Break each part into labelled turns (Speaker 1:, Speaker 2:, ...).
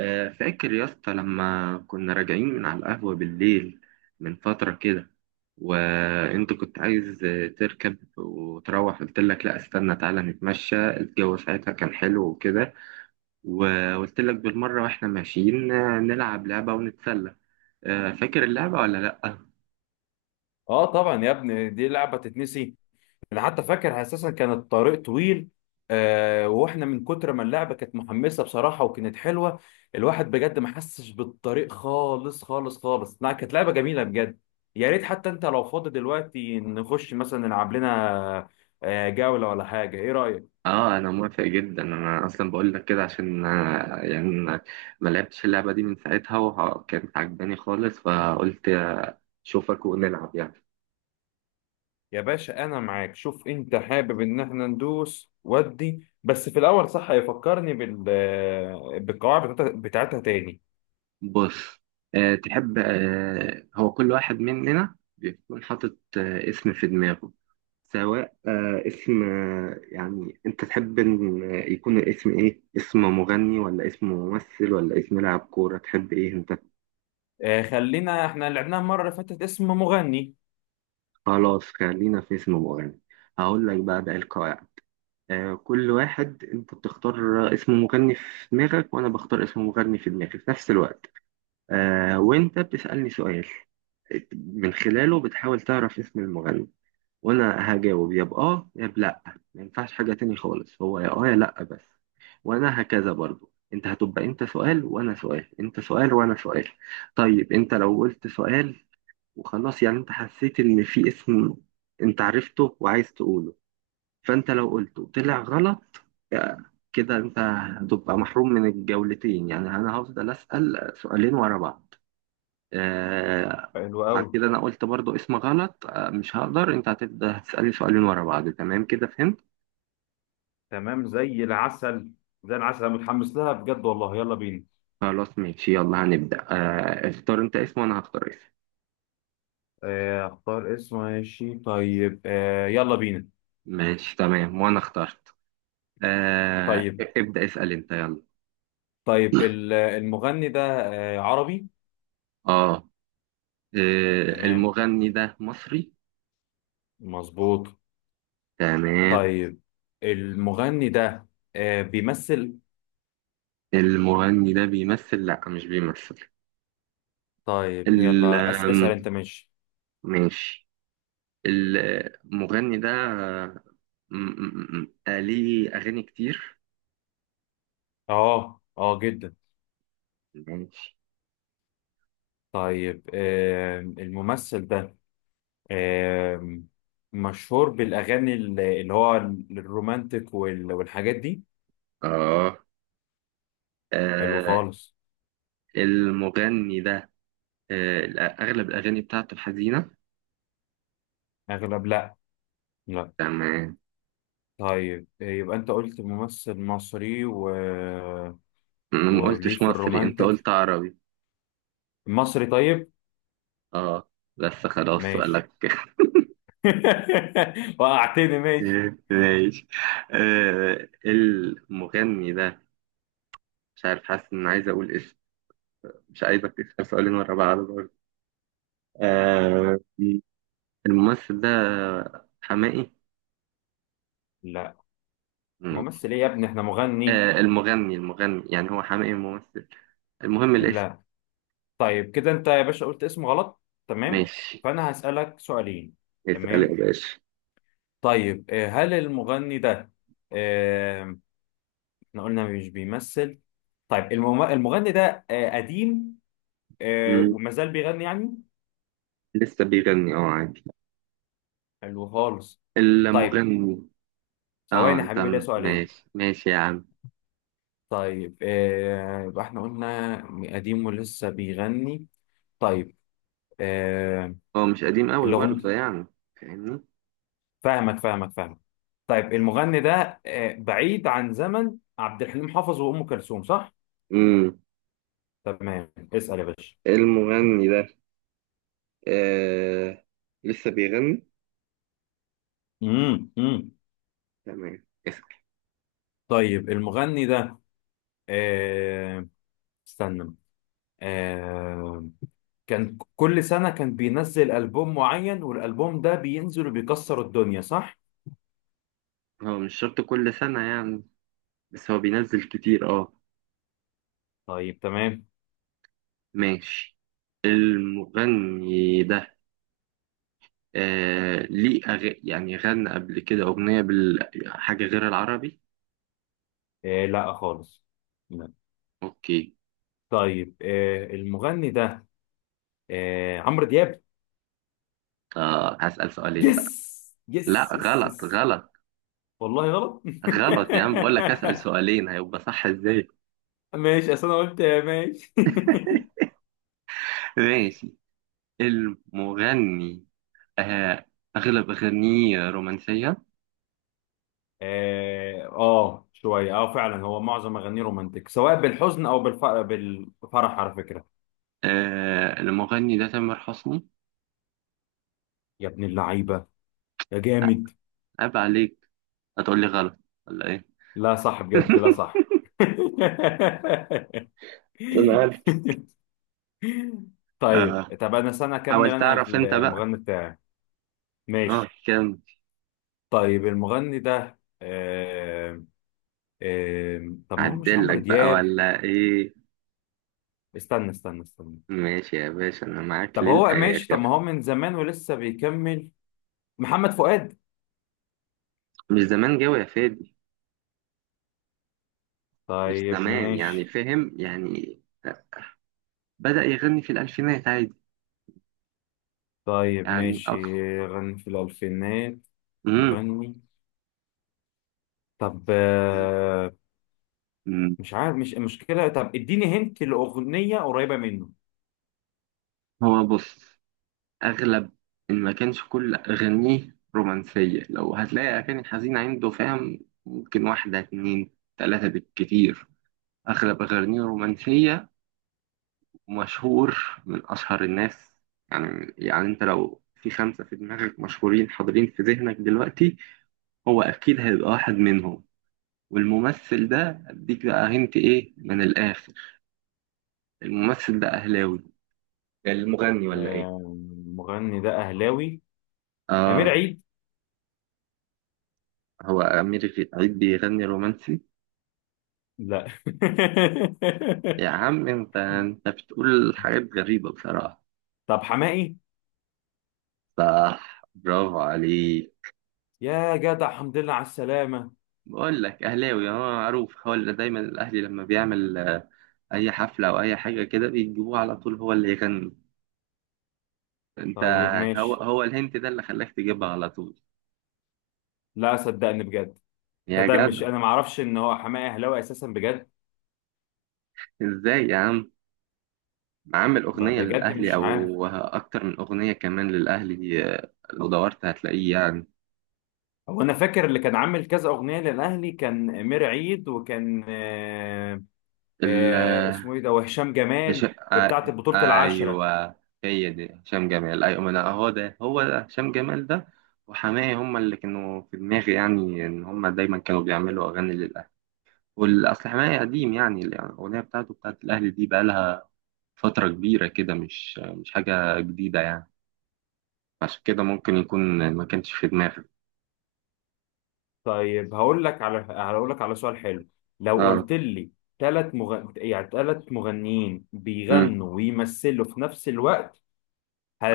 Speaker 1: فاكر يا اسطى لما كنا راجعين من على القهوة بالليل من فترة كده. وانت كنت عايز تركب وتروح، قلت لك لا استنى تعالى نتمشى، الجو ساعتها كان حلو وكده. وقلت لك بالمرة واحنا ماشيين نلعب لعبة ونتسلى. فاكر اللعبة ولا لا؟
Speaker 2: اه، طبعا يا ابني، دي لعبه تتنسي. انا حتى فاكر اساسا كان الطريق طويل. واحنا من كتر ما اللعبه كانت محمسه، بصراحه، وكانت حلوه. الواحد بجد ما حسش بالطريق خالص خالص خالص. لا، كانت لعبه جميله بجد. يا ريت حتى انت لو فاضي دلوقتي نخش مثلا نلعب لنا جوله ولا حاجه. ايه رايك؟
Speaker 1: اه انا موافق جدا، انا اصلا بقول لك كده عشان يعني ما لعبتش اللعبة دي من ساعتها وكانت عجباني خالص، فقلت اشوفك ونلعب يعني.
Speaker 2: يا باشا، انا معاك. شوف انت حابب ان احنا ندوس ودي، بس في الاول صح يفكرني بالقواعد بتاعتها تاني.
Speaker 1: بص، تحب، هو كل واحد مننا بيكون حاطط اسم في دماغه. سواء اسم، يعني انت تحب ان يكون الاسم ايه، اسم مغني ولا اسم ممثل ولا اسم لاعب كورة، تحب ايه انت؟
Speaker 2: خلينا احنا لعبناها المره اللي فاتت اسم مغني.
Speaker 1: خلاص خلينا في اسم مغني. هقول لك بقى القواعد. كل واحد انت بتختار اسم مغني في دماغك، وانا بختار اسم مغني في دماغي في نفس الوقت. وانت بتسألني سؤال، من خلاله بتحاول تعرف اسم المغني، وانا هجاوب يا باه يا بلا، ما ينفعش حاجه تاني خالص، هو يا اه يا لا بس. وانا هكذا برضو، انت هتبقى انت سؤال وانا سؤال، انت سؤال وانا سؤال. طيب انت لو قلت سؤال وخلاص يعني، انت حسيت ان في اسم انت عرفته وعايز تقوله، فانت لو قلته طلع غلط، آه، كده انت هتبقى محروم من الجولتين، يعني انا هفضل اسال سؤالين ورا بعض. آه،
Speaker 2: حلو
Speaker 1: بعد
Speaker 2: قوي.
Speaker 1: كده انا قلت برضو اسم غلط آه، مش هقدر، انت هتبدا تسالني سؤالين ورا بعض، تمام كده فهمت؟
Speaker 2: تمام، زي العسل. زي العسل، انا متحمس لها بجد، والله يلا بينا.
Speaker 1: خلاص ماشي، يلا هنبدا. آه، اختار انت اسم وانا هختار اسم.
Speaker 2: اختار اسم، ماشي. طيب، يلا بينا.
Speaker 1: ماشي تمام، وانا اخترت. آه،
Speaker 2: طيب
Speaker 1: ابدا اسال انت يلا.
Speaker 2: طيب، المغني ده عربي؟
Speaker 1: اه.
Speaker 2: تمام،
Speaker 1: المغني ده مصري.
Speaker 2: مظبوط.
Speaker 1: تمام.
Speaker 2: طيب، المغني ده بيمثل؟
Speaker 1: المغني ده بيمثل؟ لا مش بيمثل.
Speaker 2: طيب
Speaker 1: ال
Speaker 2: يلا،
Speaker 1: آم،
Speaker 2: اسأل انت، ماشي.
Speaker 1: ماشي. المغني ده ليه اغاني كتير؟
Speaker 2: اه اه، جدا.
Speaker 1: ماشي.
Speaker 2: طيب، الممثل ده آم، مشهور بالأغاني اللي هو الرومانتك والحاجات دي؟
Speaker 1: آه.
Speaker 2: حلو
Speaker 1: آه،
Speaker 2: خالص.
Speaker 1: المغني ده، آه، أغلب الأغاني بتاعته الحزينة.
Speaker 2: أغلب؟ لأ. لأ.
Speaker 1: تمام.
Speaker 2: طيب، يبقى أنت قلت ممثل مصري
Speaker 1: أنا ما
Speaker 2: وليه
Speaker 1: قلتش
Speaker 2: في
Speaker 1: مصري، أنت
Speaker 2: الرومانتك،
Speaker 1: قلت عربي.
Speaker 2: مصري؟ طيب،
Speaker 1: آه، بس خلاص
Speaker 2: ماشي.
Speaker 1: سؤالك.
Speaker 2: وقعتني، ماشي.
Speaker 1: ماشي. المغني ده، مش عارف، حاسس إن عايز أقول اسم. مش عايزك تسأل سؤالين ورا بعض برضه. آه، الممثل ده حماقي.
Speaker 2: لأ،
Speaker 1: ماشي.
Speaker 2: ممثل إيه يا ابني، إحنا مغني.
Speaker 1: المغني يعني، هو حماقي ممثل؟ المهم الاسم.
Speaker 2: لأ. طيب، كده أنت يا باشا قلت اسم غلط، تمام،
Speaker 1: ماشي.
Speaker 2: فأنا هسألك سؤالين.
Speaker 1: اسأل
Speaker 2: تمام.
Speaker 1: يا باشا.
Speaker 2: طيب، هل المغني ده، احنا قلنا مش بيمثل. طيب، المغني ده قديم؟ وما زال بيغني يعني؟
Speaker 1: لسه بيغني، اه عادي.
Speaker 2: حلو خالص. طيب،
Speaker 1: المغني، اه.
Speaker 2: ثواني يا
Speaker 1: انت
Speaker 2: حبيبي، ليا سؤالين.
Speaker 1: ماشي يا عم.
Speaker 2: طيب، يبقى احنا قلنا قديم ولسه بيغني. طيب، آه
Speaker 1: هو مش قديم قوي برضه
Speaker 2: الأغنية.
Speaker 1: يعني، فاهمني؟
Speaker 2: فاهمك فاهمك فاهمك. طيب، المغني ده بعيد عن زمن عبد الحليم حافظ وأم كلثوم، صح؟
Speaker 1: امم.
Speaker 2: تمام، اسأل يا باشا.
Speaker 1: المغني ده آه لسه بيغني.
Speaker 2: امم، امم.
Speaker 1: تمام، اسأل.
Speaker 2: طيب، المغني ده آه استنى آه كان كل سنة كان بينزل ألبوم معين، والألبوم ده بينزل وبيكسر الدنيا، صح؟
Speaker 1: هو مش شرط كل سنة يعني، بس هو بينزل كتير اه.
Speaker 2: طيب، تمام.
Speaker 1: ماشي. المغني ده آه ليه أغ... يعني غنى قبل كده أغنية بال... حاجة غير العربي؟
Speaker 2: لا خالص. لا.
Speaker 1: اوكي.
Speaker 2: طيب، المغني ده عمرو دياب.
Speaker 1: آه، هسأل سؤالين بقى.
Speaker 2: يس
Speaker 1: لا،
Speaker 2: يس يس
Speaker 1: غلط
Speaker 2: يس.
Speaker 1: غلط.
Speaker 2: والله غلط.
Speaker 1: غلط يا عم، بقول لك اسأل سؤالين، هيبقى صح ازاي؟
Speaker 2: ماشي، أصل أنا قلت ماشي.
Speaker 1: ماشي. المغني آه، اغلب اغانيه رومانسية.
Speaker 2: اه، شوية، اه فعلا، هو معظم أغانيه رومانتك، سواء بالحزن أو بالفرح، على فكرة.
Speaker 1: آه، المغني ده تامر حسني.
Speaker 2: يا ابن اللعيبة، يا
Speaker 1: آه،
Speaker 2: جامد.
Speaker 1: عيب عليك، هتقول لي غلط ولا ايه؟
Speaker 2: لا صح بجد، لا صح.
Speaker 1: انا عارف.
Speaker 2: طيب،
Speaker 1: آه.
Speaker 2: انا سنة اكمل
Speaker 1: حاول
Speaker 2: انا
Speaker 1: تعرف انت بقى.
Speaker 2: المغني بتاعي.
Speaker 1: اه
Speaker 2: ماشي.
Speaker 1: كم.
Speaker 2: طيب، المغني ده آم، آم، طب ما هو مش
Speaker 1: عدل لك
Speaker 2: عمرو
Speaker 1: بقى
Speaker 2: دياب.
Speaker 1: ولا ايه؟
Speaker 2: استنى استنى استنى.
Speaker 1: ماشي يا باشا، انا معاك
Speaker 2: طب هو ماشي. طب ما
Speaker 1: للاخر.
Speaker 2: هو من زمان ولسه بيكمل. محمد فؤاد؟
Speaker 1: مش زمان جوي يا فادي. مش
Speaker 2: طيب
Speaker 1: زمان يعني،
Speaker 2: ماشي.
Speaker 1: فاهم يعني، بدأ يغني في الألفينات عادي.
Speaker 2: طيب
Speaker 1: يعني
Speaker 2: ماشي،
Speaker 1: أكتر.
Speaker 2: غني في الألفينات.
Speaker 1: مم.
Speaker 2: مغني. طب
Speaker 1: مم.
Speaker 2: مش عارف، مش المشكلة. طب اديني هنت لأغنية قريبة منه.
Speaker 1: هو بص، اغلب، ان ما كانش كل اغانيه رومانسيه، لو هتلاقي اغاني حزينه عنده، فاهم، ممكن واحده اتنين تلاته بالكتير. اغلب اغانيه رومانسيه، ومشهور، من اشهر الناس، يعني انت لو في خمسه في دماغك مشهورين حاضرين في ذهنك دلوقتي، هو اكيد هيبقى واحد منهم. والممثل ده اديك بقى هنت ايه من الاخر، الممثل ده اهلاوي. المغني ولا ايه؟
Speaker 2: المغني ده أهلاوي؟ أمير
Speaker 1: اه.
Speaker 2: عيد؟
Speaker 1: هو أمير عيد بيغني رومانسي؟
Speaker 2: لا.
Speaker 1: يا عم أنت، بتقول حاجات غريبة بصراحة.
Speaker 2: طب حماقي.
Speaker 1: صح، برافو عليك.
Speaker 2: يا جدع، الحمد لله على السلامة.
Speaker 1: بقول لك أهلاوي، هو معروف، هو اللي دايما الأهلي لما بيعمل أي حفلة أو أي حاجة كده بيجيبوه على طول هو اللي يغني. أنت،
Speaker 2: طيب
Speaker 1: هو
Speaker 2: ماشي.
Speaker 1: هو الهنت ده اللي خلاك تجيبها على طول
Speaker 2: لا صدقني بجد، ده
Speaker 1: يا
Speaker 2: ده مش
Speaker 1: جدع.
Speaker 2: أنا معرفش إن هو حماقي أهلاوي أساسا بجد.
Speaker 1: إزاي يا عم، عامل أغنية
Speaker 2: بجد
Speaker 1: للأهلي
Speaker 2: مش عارف.
Speaker 1: أو أكتر من أغنية كمان للأهلي، لو دورت هتلاقيه
Speaker 2: هو أنا فاكر اللي كان عامل كذا أغنية للأهلي كان أمير عيد، وكان اسمه
Speaker 1: يعني.
Speaker 2: إيه ده وهشام
Speaker 1: هش...
Speaker 2: جمال في
Speaker 1: آ...
Speaker 2: بتاعة بطولة العشرة.
Speaker 1: ايوه، هي دي هشام جمال ايوه، ما انا اهو ده، هو ده هشام جمال ده وحماية، هما اللي كانوا في دماغي يعني، ان هما دايما كانوا بيعملوا اغاني للاهلي. والاصل حماية قديم يعني، الاغنيه بتاعته بتاعت الاهلي دي بقالها فتره كبيره كده، مش حاجه جديده يعني، عشان كده ممكن يكون ما كانش في دماغي.
Speaker 2: طيب، هقول لك على سؤال حلو. لو
Speaker 1: اه.
Speaker 2: قلت لي يعني ثلاث مغنيين
Speaker 1: امم.
Speaker 2: بيغنوا ويمثلوا في نفس الوقت،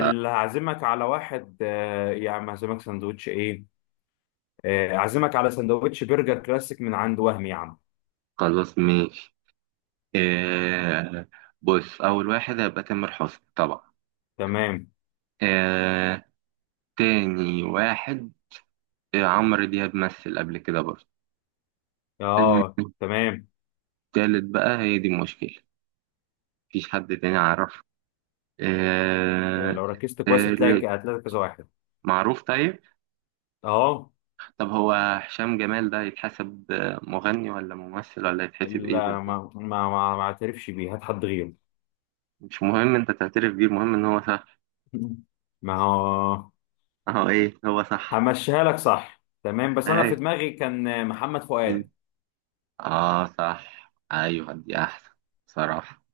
Speaker 1: آه،
Speaker 2: هعزمك على واحد؟ يا عم، هعزمك سندوتش ايه؟ اعزمك على سندوتش برجر كلاسيك من عند وهم، يا عم.
Speaker 1: خلاص ماشي. آه، بص اول واحد هيبقى تامر حسني طبعا.
Speaker 2: تمام.
Speaker 1: آه، تاني واحد إيه، عمرو دياب مثل قبل كده برضه.
Speaker 2: اه، تمام.
Speaker 1: التالت بقى هي دي المشكلة، مفيش حد تاني عرفه. آه،
Speaker 2: لو ركزت كويس هتلاقي
Speaker 1: التالت
Speaker 2: هتلاقي كذا واحد.
Speaker 1: معروف طيب.
Speaker 2: اه.
Speaker 1: طب هو هشام جمال ده يتحسب مغني ولا ممثل ولا يتحسب ايه
Speaker 2: لا، ما
Speaker 1: بالظبط؟
Speaker 2: ما ما ما اعترفش بيه، هات حد غيره.
Speaker 1: مش مهم انت تعترف بيه، المهم ان هو صح.
Speaker 2: ما هو.
Speaker 1: اهو ايه، هو صح.
Speaker 2: همشيها لك صح، تمام، بس انا في
Speaker 1: ايوه.
Speaker 2: دماغي كان محمد
Speaker 1: مين؟
Speaker 2: فؤاد.
Speaker 1: اه صح، ايوه دي احسن بصراحة.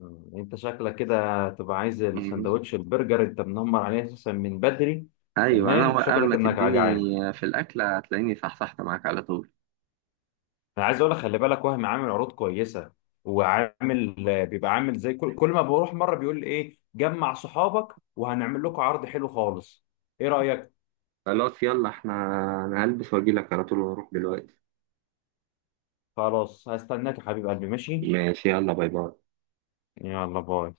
Speaker 2: انت شكلك كده تبقى عايز
Speaker 1: مم.
Speaker 2: السندوتش البرجر، انت منمر عليه اساسا من بدري.
Speaker 1: ايوه
Speaker 2: تمام،
Speaker 1: انا اول
Speaker 2: شكلك
Speaker 1: ما
Speaker 2: انك
Speaker 1: تديني
Speaker 2: جعان.
Speaker 1: في الاكل هتلاقيني صحصحت معاك على طول.
Speaker 2: انا عايز اقول لك خلي بالك، وهم عامل عروض كويسه، وعامل، بيبقى عامل زي كل ما بروح مره بيقول لي ايه، جمع صحابك وهنعمل لكم عرض حلو خالص. ايه رايك؟
Speaker 1: خلاص يلا احنا، انا هلبس واجيلك على طول ونروح دلوقتي.
Speaker 2: خلاص، هستناك يا حبيب قلبي، ماشي.
Speaker 1: ماشي يلا، باي باي.
Speaker 2: يلا، باي.